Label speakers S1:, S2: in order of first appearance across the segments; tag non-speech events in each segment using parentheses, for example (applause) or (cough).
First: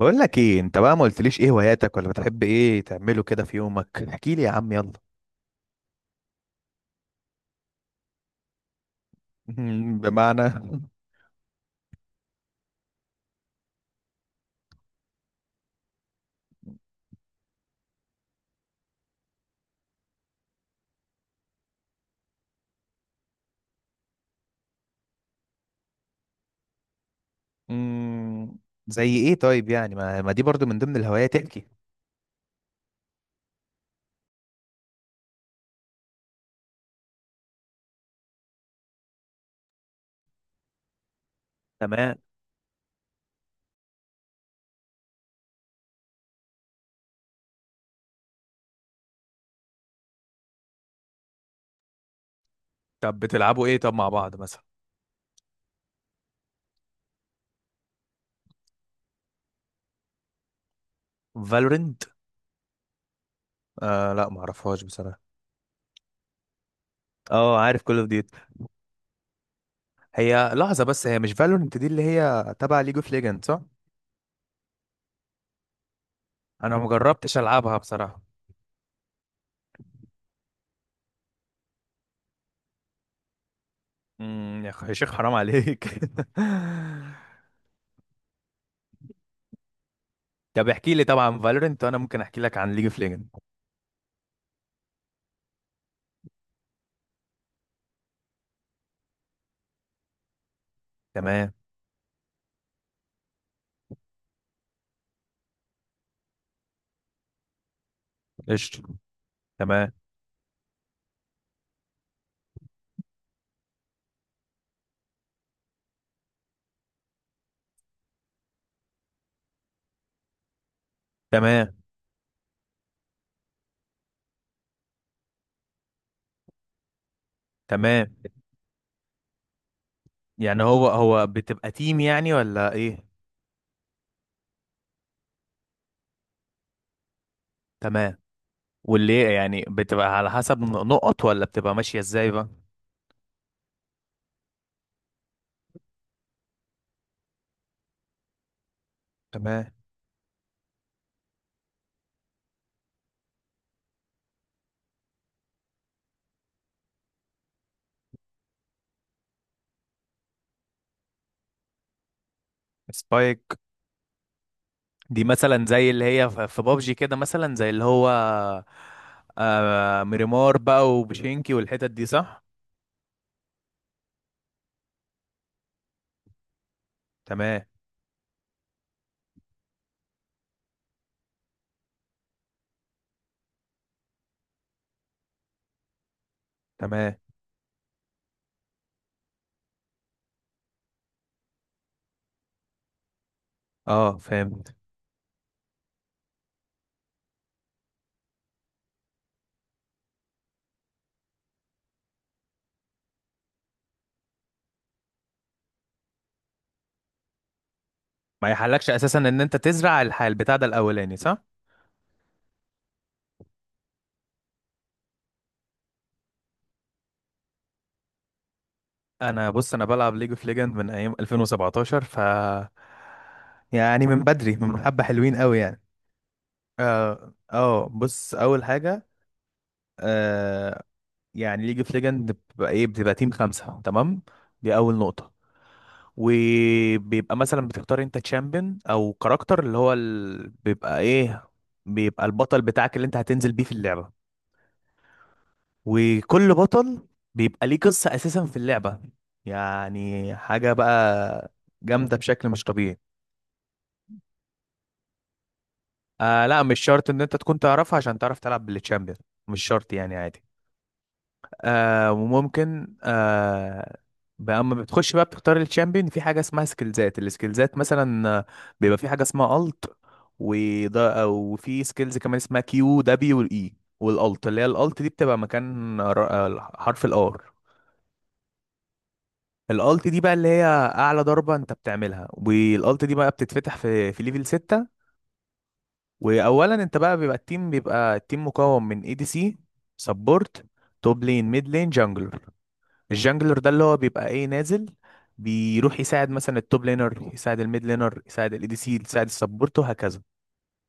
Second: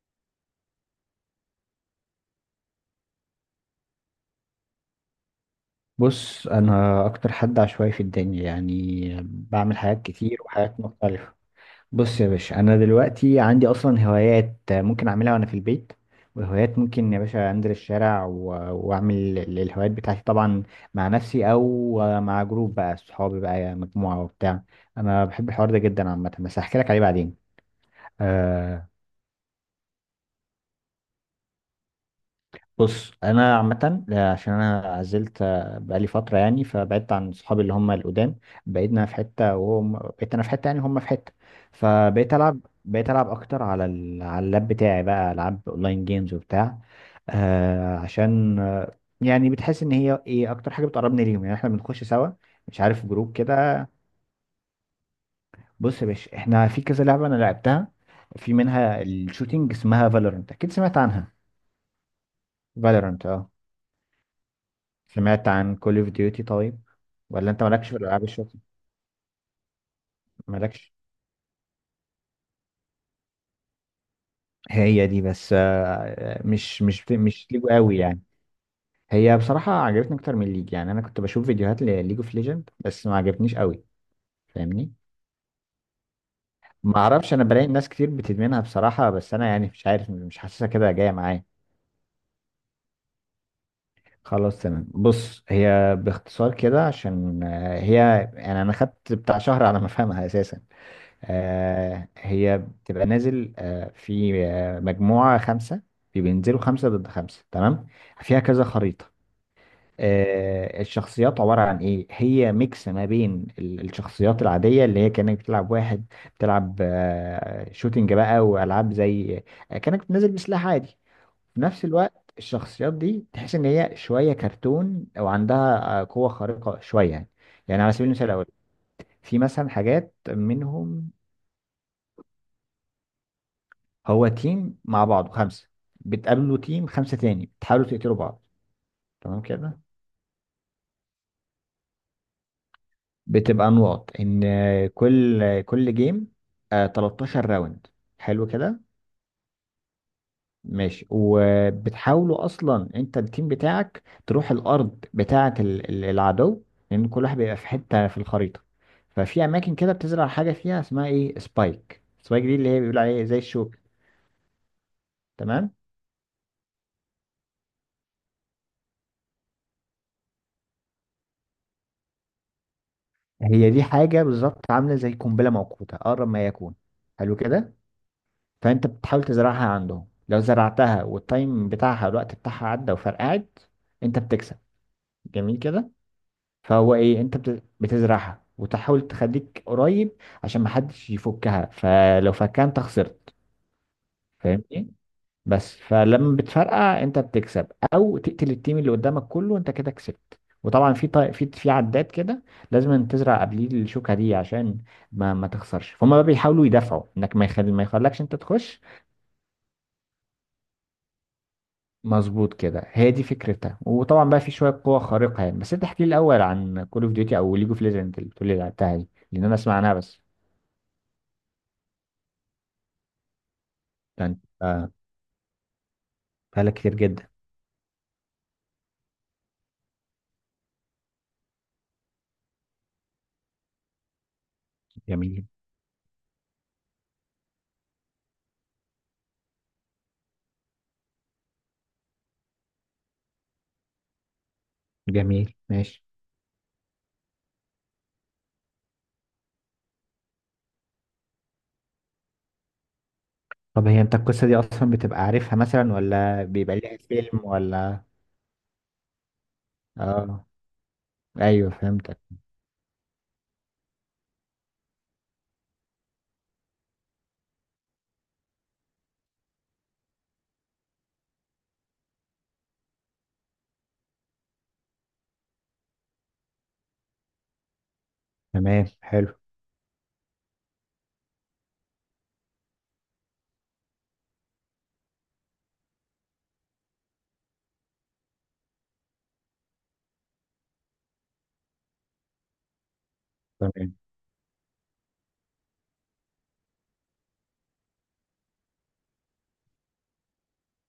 S1: بقول لك ايه؟ انت بقى ما قلتليش ايه هواياتك، ولا بتحب ايه تعمله كده في يومك؟ احكي لي يا عم، يلا.
S2: بص، انا اكتر حد عشوائي في الدنيا يعني بعمل
S1: (laughs)
S2: حاجات كتير
S1: بمعنى؟
S2: وحاجات مختلفة. بص يا باشا، انا دلوقتي عندي اصلا هوايات ممكن اعملها وانا في البيت. وهوايات ممكن يا باشا انزل الشارع واعمل الهوايات بتاعتي طبعا، مع نفسي او مع جروب، بقى صحابي، بقى مجموعة وبتاع. انا بحب الحوار ده جدا عامة، بس هحكي لك عليه بعدين.
S1: مم،
S2: آه.
S1: زي ايه طيب؟ يعني ما دي برضو من ضمن الهوايات، احكي.
S2: بص انا عامه، عشان انا عزلت، بقالي فتره يعني، فبعدت عن صحابي اللي هم القدام. بقينا في حته وهم، بقيت انا في حته يعني هم في حته،
S1: تمام.
S2: فبقيت العب. بقيت العب اكتر على اللاب بتاعي، بقى العاب اونلاين جيمز وبتاع. عشان يعني بتحس ان هي ايه اكتر حاجه بتقربني ليهم، يعني احنا بنخش سوا، مش عارف،
S1: طب
S2: جروب
S1: بتلعبوا ايه
S2: كده.
S1: طب مع بعض مثلا؟
S2: بص يا باشا، احنا في كذا لعبه انا لعبتها. في منها الشوتينج اسمها فالورنت، اكيد سمعت عنها.
S1: فالورنت.
S2: فالورنت.
S1: آه لا، ما اعرفهاش بصراحه.
S2: سمعت عن كول اوف ديوتي طيب؟ ولا
S1: اه
S2: انت
S1: عارف
S2: مالكش في
S1: كول اوف
S2: الالعاب
S1: ديوتي.
S2: الشوتي؟
S1: هي لحظه
S2: مالكش.
S1: بس، هي مش فالورنت دي اللي هي تبع ليج اوف ليجند، صح؟
S2: هي دي، بس
S1: انا
S2: مش
S1: ما
S2: مش
S1: جربتش
S2: مش ليجو
S1: العبها
S2: قوي
S1: بصراحه.
S2: يعني. هي بصراحة عجبتني اكتر من ليج، يعني انا كنت بشوف فيديوهات لليج اوف ليجند بس ما عجبتنيش قوي.
S1: يا اخي يا
S2: فاهمني.
S1: شيخ، حرام عليك. (laughs)
S2: ما اعرفش، انا بلاقي ناس كتير بتدمنها بصراحة، بس انا يعني مش عارف، مش حاسسها
S1: طب
S2: كده
S1: احكي لي
S2: جاية
S1: طبعا
S2: معايا.
S1: فالورنت، وانا ممكن احكي لك عن ليج اوف ليجند.
S2: خلاص تمام. بص هي باختصار كده عشان هي، يعني انا خدت بتاع شهر على ما افهمها اساسا.
S1: تمام.
S2: هي بتبقى نازل في مجموعة خمسة، في بينزلوا خمسة ضد خمسة، تمام. فيها كذا
S1: قشطة.
S2: خريطة.
S1: تمام.
S2: الشخصيات عبارة عن ايه، هي ميكس ما بين الشخصيات العادية اللي هي كأنك بتلعب واحد، بتلعب شوتينج بقى وألعاب زي، كأنك نازل بسلاح عادي. في
S1: تمام.
S2: نفس الوقت الشخصيات دي تحس ان هي شوية كرتون، وعندها قوة خارقة شوية يعني. يعني على سبيل
S1: تمام.
S2: المثال الأول، في مثلا حاجات
S1: يعني هو
S2: منهم.
S1: هو بتبقى تيم يعني ولا ايه؟
S2: هو تيم مع بعض خمسة، بتقابلوا تيم خمسة تاني، بتحاولوا
S1: تمام.
S2: تقتلوا بعض.
S1: واللي
S2: تمام
S1: يعني
S2: كده.
S1: بتبقى على حسب نقط، ولا بتبقى ماشية ازاي بقى؟
S2: بتبقى نقط ان كل جيم، 13 راوند. حلو كده.
S1: تمام.
S2: ماشي، وبتحاولوا اصلا انت التيم بتاعك تروح الارض بتاعة العدو، لان كل واحد بيبقى في حتة في الخريطة. ففي اماكن كده بتزرع حاجة فيها اسمها ايه، سبايك. سبايك دي اللي هي بيقول عليها إيه؟ زي
S1: سبايك
S2: الشوك.
S1: دي مثلا
S2: تمام.
S1: زي اللي هي في بابجي كده، مثلا زي اللي هو آه ميريمار بقى وبشينكي والحتت دي، صح؟
S2: هي دي حاجة بالظبط عاملة زي قنبلة موقوتة أقرب ما يكون. حلو
S1: تمام.
S2: كده. فانت بتحاول تزرعها عندهم، لو زرعتها والتايم بتاعها، الوقت بتاعها عدى وفرقعت، انت بتكسب. جميل كده. فهو
S1: تمام.
S2: ايه، انت بتزرعها وتحاول تخليك قريب، عشان محدش يفكها، فلو فكها انت خسرت.
S1: اه فهمت.
S2: فاهمني. بس فلما بتفرقع انت بتكسب، او تقتل التيم اللي قدامك كله، انت كده كسبت. وطبعا في عداد كده، لازم تزرع قبليه الشوكه دي عشان ما تخسرش. فهم بقى بيحاولوا يدافعوا انك ما يخلكش انت
S1: ما
S2: تخش.
S1: يحلكش اساسا ان انت تزرع البتاع ده الاولاني، صح؟
S2: مظبوط كده. هي دي فكرتها وطبعا بقى في شويه قوه خارقه يعني. بس انت احكي لي الاول عن كول اوف ديوتي او ليج اوف ليجند اللي بتقول لي لعبتها دي، لان
S1: انا
S2: انا
S1: بص،
S2: اسمع
S1: انا
S2: عنها
S1: بلعب
S2: بس.
S1: ليج اوف ليجند من ايام 2017، ف يعني من
S2: ده انت
S1: بدري، من حبة حلوين قوي يعني.
S2: بقالك كتير جدا.
S1: اه اه بص، اول حاجة آه يعني ليج اوف ليجند بتبقى ايه؟ بتبقى تيم 5، تمام؟ دي اول نقطة.
S2: جميل.
S1: وبيبقى مثلا بتختار انت تشامبيون او كاركتر، اللي هو بيبقى ايه، بيبقى البطل بتاعك اللي انت هتنزل بيه في اللعبة.
S2: جميل ماشي.
S1: وكل بطل بيبقى ليه قصة أساسا في اللعبة. يعني حاجة بقى جامدة بشكل مش طبيعي.
S2: طب هي انت القصة دي اصلا بتبقى عارفها مثلا، ولا
S1: آه لا،
S2: بيبقى
S1: مش
S2: ليها
S1: شرط إن أنت
S2: فيلم
S1: تكون تعرفها
S2: ولا؟
S1: عشان تعرف تلعب بالتشامبيون، مش شرط يعني، عادي.
S2: اه، ايوه
S1: آه،
S2: فهمتك.
S1: وممكن آه بقى أما بتخش بقى بتختار التشامبيون، في حاجة اسمها سكيلزات. السكيلزات مثلا بيبقى في حاجة اسمها ألت. وده، وفي سكيلز كمان اسمها كيو دبليو الاي. والالت اللي هي الالت دي بتبقى مكان حرف الار.
S2: تمام، حلو.
S1: الالت دي بقى اللي هي اعلى ضربه انت بتعملها، والالت دي بقى بتتفتح في ليفل 6. واولا انت بقى بيبقى التيم مكون من اي دي سي، سبورت، توب لين، ميد لين، جانجلر. الجانجلر ده اللي
S2: تمام.
S1: هو بيبقى ايه، نازل بيروح يساعد مثلا التوب لينر، يساعد الميد لينر، يساعد الاي دي سي، يساعد السبورت، وهكذا.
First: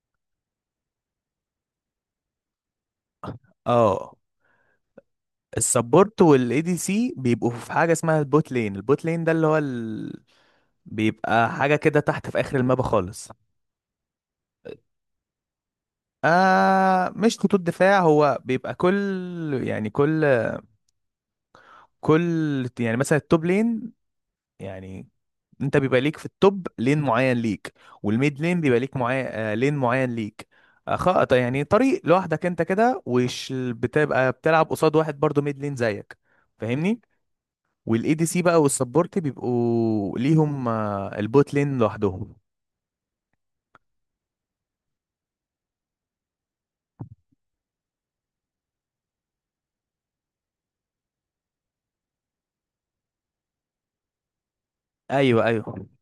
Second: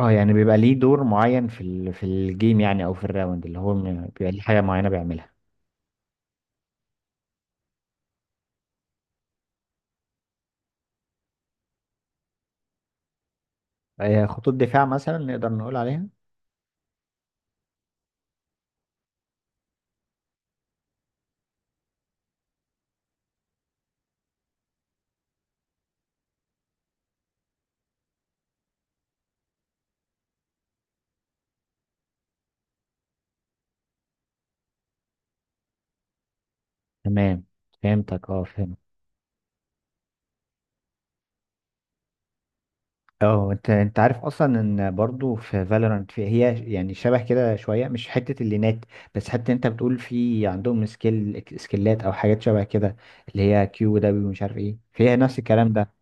S2: اه يعني بيبقى ليه دور معين في الجيم يعني، او في الراوند اللي هو
S1: اه
S2: بيبقى ليه حاجه معينه بيعملها.
S1: السبورت والاي دي سي بيبقوا في حاجه اسمها البوت لين. البوت لين ده اللي هو بيبقى حاجه كده تحت في اخر المابا خالص.
S2: خطوط دفاع مثلا نقدر نقول عليها؟
S1: آه مش خطوط دفاع، هو بيبقى كل، يعني كل، يعني مثلا التوب لين يعني انت بيبقى ليك في التوب لين معين ليك، والميد لين بيبقى ليك معين آه لين معين ليك. آه خط يعني، طريق لوحدك انت كده، وش بتبقى بتلعب قصاد واحد برضو ميد لين زيك، فاهمني؟
S2: تمام.
S1: والاي دي
S2: فهمتك.
S1: سي
S2: اه
S1: بقى
S2: فهمت.
S1: والسبورت بيبقوا ليهم آه البوت لين لوحدهم.
S2: اه، انت عارف اصلا ان برضو في فالورانت في، هي يعني شبه كده شويه، مش حته اللينات. بس حتى انت بتقول في عندهم سكيلات او حاجات شبه كده، اللي هي كيو دبليو مش عارف ايه، فيها نفس
S1: ايوه
S2: الكلام
S1: ايوه.
S2: ده.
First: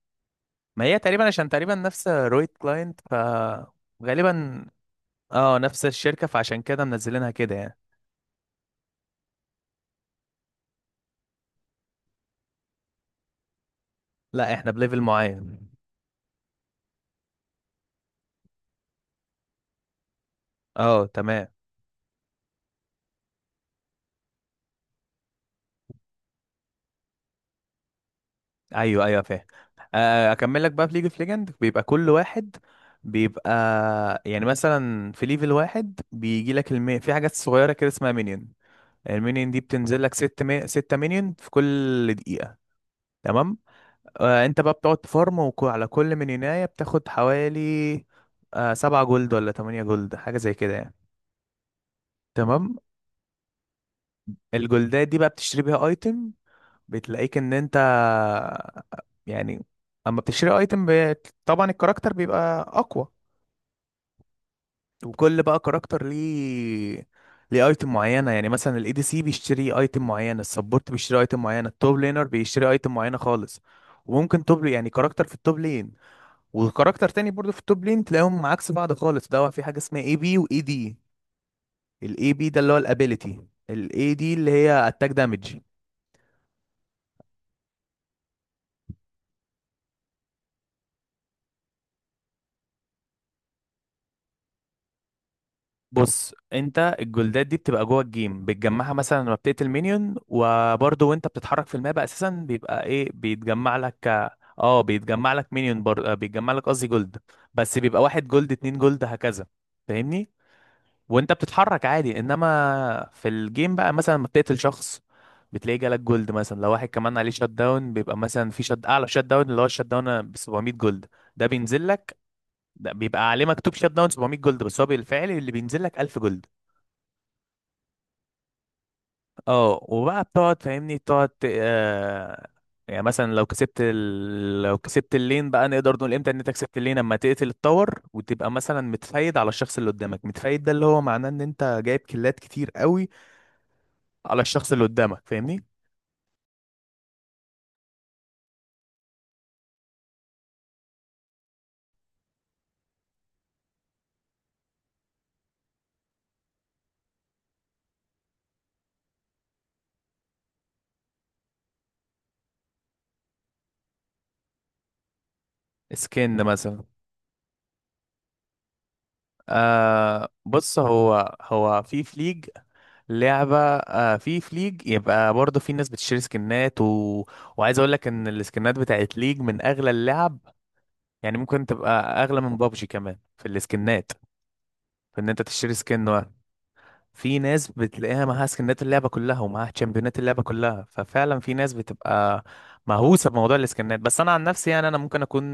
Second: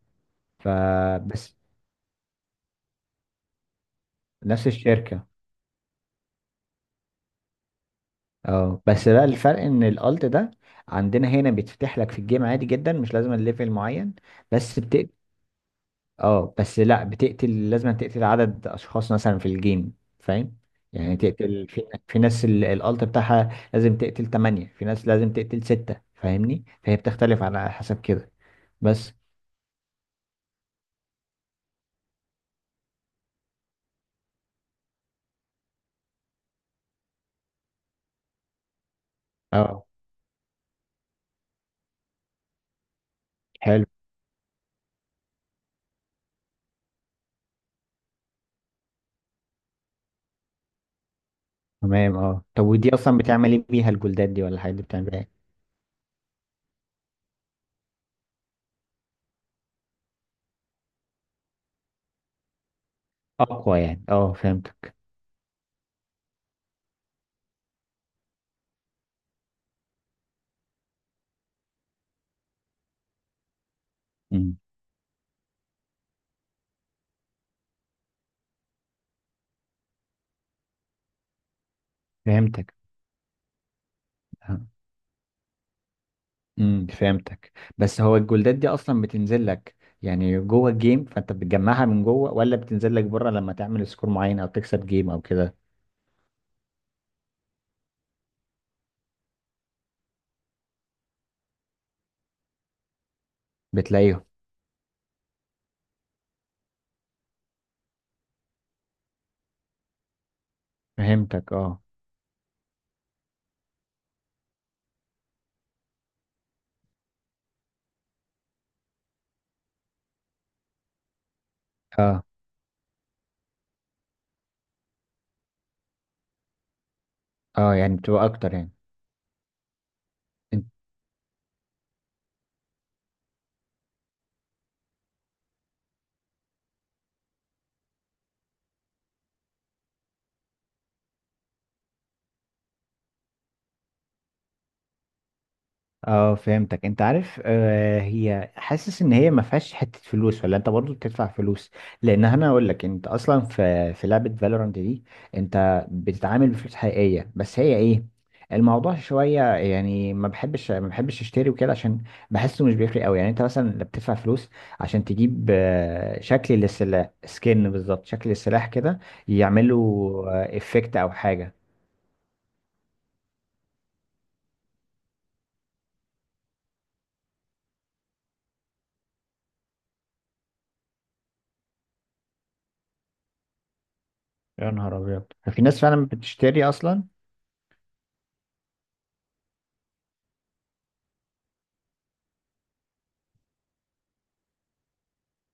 S1: ما هي تقريبا عشان
S2: فبس.
S1: تقريبا نفس رويت كلاينت، ف غالبا.
S2: نفس الشركه.
S1: اه، نفس الشركة، فعشان كده منزلينها كده يعني.
S2: اه بس بقى الفرق ان الالت ده عندنا هنا بيتفتح لك في الجيم عادي جدا، مش لازم الليفل معين.
S1: لا احنا
S2: بس.
S1: بليفل معين.
S2: اه، بس لا بتقتل، لازم تقتل عدد اشخاص مثلا في الجيم، فاهم؟
S1: اه
S2: يعني
S1: تمام.
S2: تقتل في ناس الالت بتاعها لازم تقتل تمانية، في ناس لازم تقتل ستة، فاهمني، فهي بتختلف على حسب كده.
S1: ايوه
S2: بس.
S1: ايوه فاهم. آه، اكمل لك بقى. في ليج اوف ليجند بيبقى كل واحد بيبقى، يعني مثلا في ليفل واحد بيجي لك في حاجات صغيرة كده اسمها مinion. المينيون دي
S2: اه
S1: بتنزل لك 6 مينيون في كل دقيقة. تمام.
S2: حلو.
S1: آه انت بقى بتقعد تفارم، على كل مينيوناية بتاخد حوالي آه 7 جولد ولا 8 جولد، حاجة زي كده يعني.
S2: تمام. اه طب
S1: تمام.
S2: ودي اصلا بتعمل ايه بيها، الجلدات دي ولا الحاجات دي بتعمل
S1: الجولدات دي
S2: بيها
S1: بقى
S2: ايه؟
S1: بتشتري بيها ايتم. بتلاقيك ان انت، يعني، اما بتشتري ايتم طبعا الكاركتر بيبقى اقوى.
S2: اقوى يعني، اه فهمتك.
S1: وكل بقى كاركتر ليه، ليه ايتم معينه، يعني مثلا الاي دي سي بيشتري ايتم معين، السبورت بيشتري ايتم معينه، التوب لينر بيشتري ايتم معينه خالص. وممكن
S2: مم.
S1: توب يعني كاركتر في التوب لين، وكاركتر تاني برضو في التوب لين، تلاقيهم عكس بعض خالص، ده في حاجه اسمها اي بي واي دي. الاي بي ده اللي
S2: فهمتك.
S1: هو الابيليتي، الاي دي اللي
S2: آه.
S1: هي اتاك دامج.
S2: فهمتك. بس هو الجولدات دي اصلا بتنزل لك، يعني جوه الجيم فانت بتجمعها من جوه، ولا بتنزل لك بره لما تعمل سكور معين او تكسب جيم او كده؟
S1: بص انت الجولدات دي بتبقى جوه الجيم، بتجمعها مثلا لما بتقتل مينيون، وبرضه وانت بتتحرك في الماب اساسا بيبقى ايه بيتجمع لك.
S2: بتلاقيهم.
S1: اه بيتجمع لك مينيون بر... آه، بيتجمع لك قصدي جولد. بس بيبقى 1 جولد، 2 جولد، هكذا، فاهمني؟ وانت
S2: فهمتك اه.
S1: بتتحرك عادي، انما في الجيم بقى مثلا لما بتقتل شخص بتلاقيه جالك جولد. مثلا لو واحد كمان عليه شات داون بيبقى مثلا في شات اعلى، شات داون اللي هو الشات داون ب 700 جولد، ده بينزل لك.
S2: اه.
S1: ده بيبقى عليه مكتوب شات داون 700 جولد، بس هو بالفعل اللي بينزل لك 1000 جولد.
S2: اه يعني بتبقى اكتر يعني.
S1: اه وبقى بتقعد فاهمني تقعد يعني مثلا لو كسبت لو كسبت اللين بقى، نقدر نقول امتى ان انت كسبت اللين؟ اما تقتل التور وتبقى مثلا متفايد على الشخص اللي قدامك. متفايد ده اللي هو معناه ان انت جايب كيلات كتير قوي على الشخص اللي قدامك، فاهمني؟
S2: اه فهمتك. انت عارف هي، حاسس ان هي ما فيهاش حته فلوس ولا انت برضو بتدفع فلوس؟ لان انا اقول لك، انت اصلا في لعبه فالورانت دي، انت بتتعامل بفلوس حقيقيه، بس هي ايه، الموضوع شويه يعني، ما بحبش اشتري وكده، عشان بحسه مش بيفرق قوي يعني. انت مثلا لما بتدفع فلوس عشان تجيب
S1: سكن
S2: شكل
S1: مثلا.
S2: للسلاح، سكن بالظبط، شكل السلاح كده،
S1: آه
S2: يعملوا
S1: بص،
S2: افكت او
S1: هو
S2: حاجه.
S1: هو في فليج، لعبة آه في فليج يبقى برضه في ناس بتشتري سكنات وعايز اقول لك ان السكنات بتاعت ليج من اغلى اللعب. يعني ممكن تبقى اغلى من بابجي كمان في السكنات.
S2: يا نهار
S1: في
S2: ابيض.
S1: ان انت
S2: في
S1: تشتري
S2: ناس فعلا
S1: سكن واحد.
S2: بتشتري اصلا.
S1: في ناس بتلاقيها معاها سكنات اللعبه كلها، ومعاها تشامبيونات اللعبه كلها. ففعلا في ناس بتبقى مهووسه بموضوع السكنات، بس انا عن نفسي يعني انا ممكن اكون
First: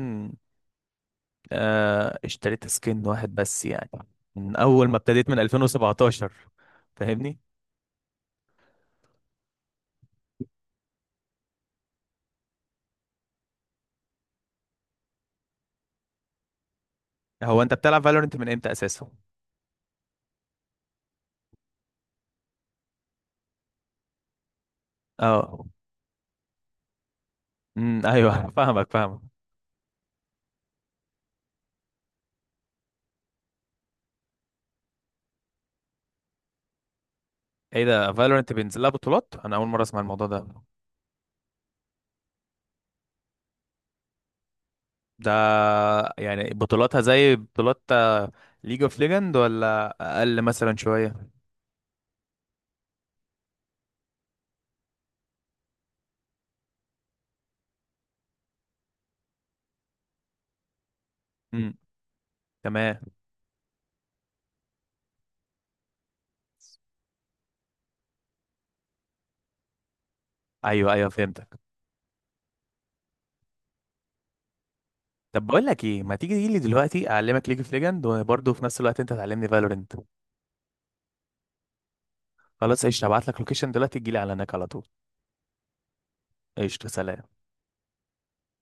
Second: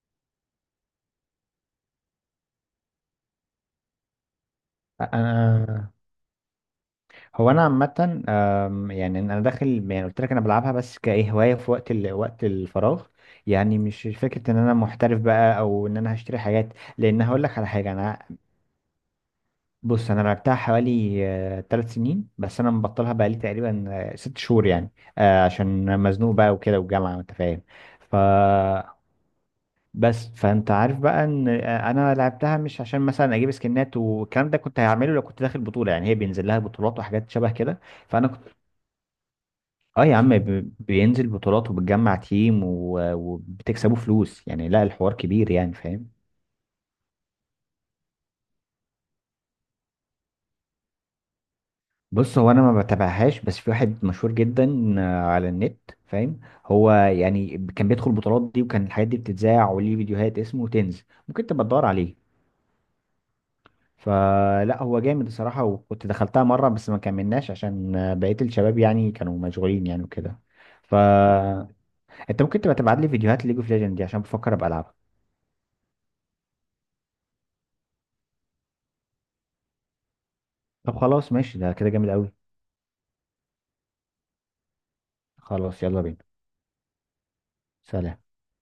S1: آه اشتريت سكن واحد بس يعني، من اول ما ابتديت من
S2: انا
S1: 2017، فاهمني؟
S2: هو انا عامه، يعني انا داخل يعني قلت لك انا بلعبها بس كايه هوايه في وقت الفراغ، يعني مش فكره ان انا محترف بقى او ان انا هشتري حاجات. لان هقول لك
S1: هو
S2: على
S1: انت
S2: حاجه،
S1: بتلعب
S2: انا.
S1: فالورنت من امتى اساسا؟
S2: بص انا لعبتها حوالي 3 سنين، بس انا مبطلها بقى لي تقريبا 6 شهور يعني،
S1: اه
S2: عشان مزنوق بقى وكده والجامعه وانت فاهم. ف
S1: ايوه (laughs) فاهمك فاهمك.
S2: بس فانت عارف بقى ان انا لعبتها مش عشان مثلا اجيب سكنات والكلام ده، كنت هعمله لو كنت داخل بطوله، يعني هي بينزل لها بطولات وحاجات شبه كده.
S1: ايه ده؟
S2: فانا،
S1: فالورنت بينزل لها بطولات؟ انا اول مره اسمع
S2: اه يا
S1: الموضوع
S2: عم
S1: ده.
S2: بينزل بطولات وبتجمع تيم وبتكسبوا فلوس يعني، لا الحوار
S1: ده
S2: كبير يعني، فاهم؟
S1: يعني بطولاتها زي بطولات ليج اوف ليجند، ولا اقل مثلا شويه؟
S2: بص هو انا ما بتابعهاش، بس في واحد مشهور جدا على النت، فاهم؟ هو يعني كان بيدخل البطولات دي وكان الحاجات دي بتتذاع، وليه فيديوهات، اسمه تنز، ممكن تبقى
S1: امم
S2: تدور عليه.
S1: تمام.
S2: فلا، هو جامد الصراحة، وكنت دخلتها مرة بس ما كملناش عشان بقية الشباب يعني كانوا مشغولين يعني وكده.
S1: ايوه ايوه فهمتك.
S2: فانت ممكن تبقى تبعت لي فيديوهات ليج اوف ليجند دي، عشان بفكر ابقى العبها.
S1: طب بقول لك ايه، ما تيجي لي دلوقتي اعلمك ليج اوف ليجند، وبرضه في نفس الوقت انت تعلمني فالورنت.
S2: طب خلاص ماشي، ده كده جامد قوي.
S1: خلاص قشطه، هبعت لك لوكيشن دلوقتي تجي لي على هناك على طول.
S2: خلاص يلا بينا.
S1: قشطه، سلام.
S2: سلام.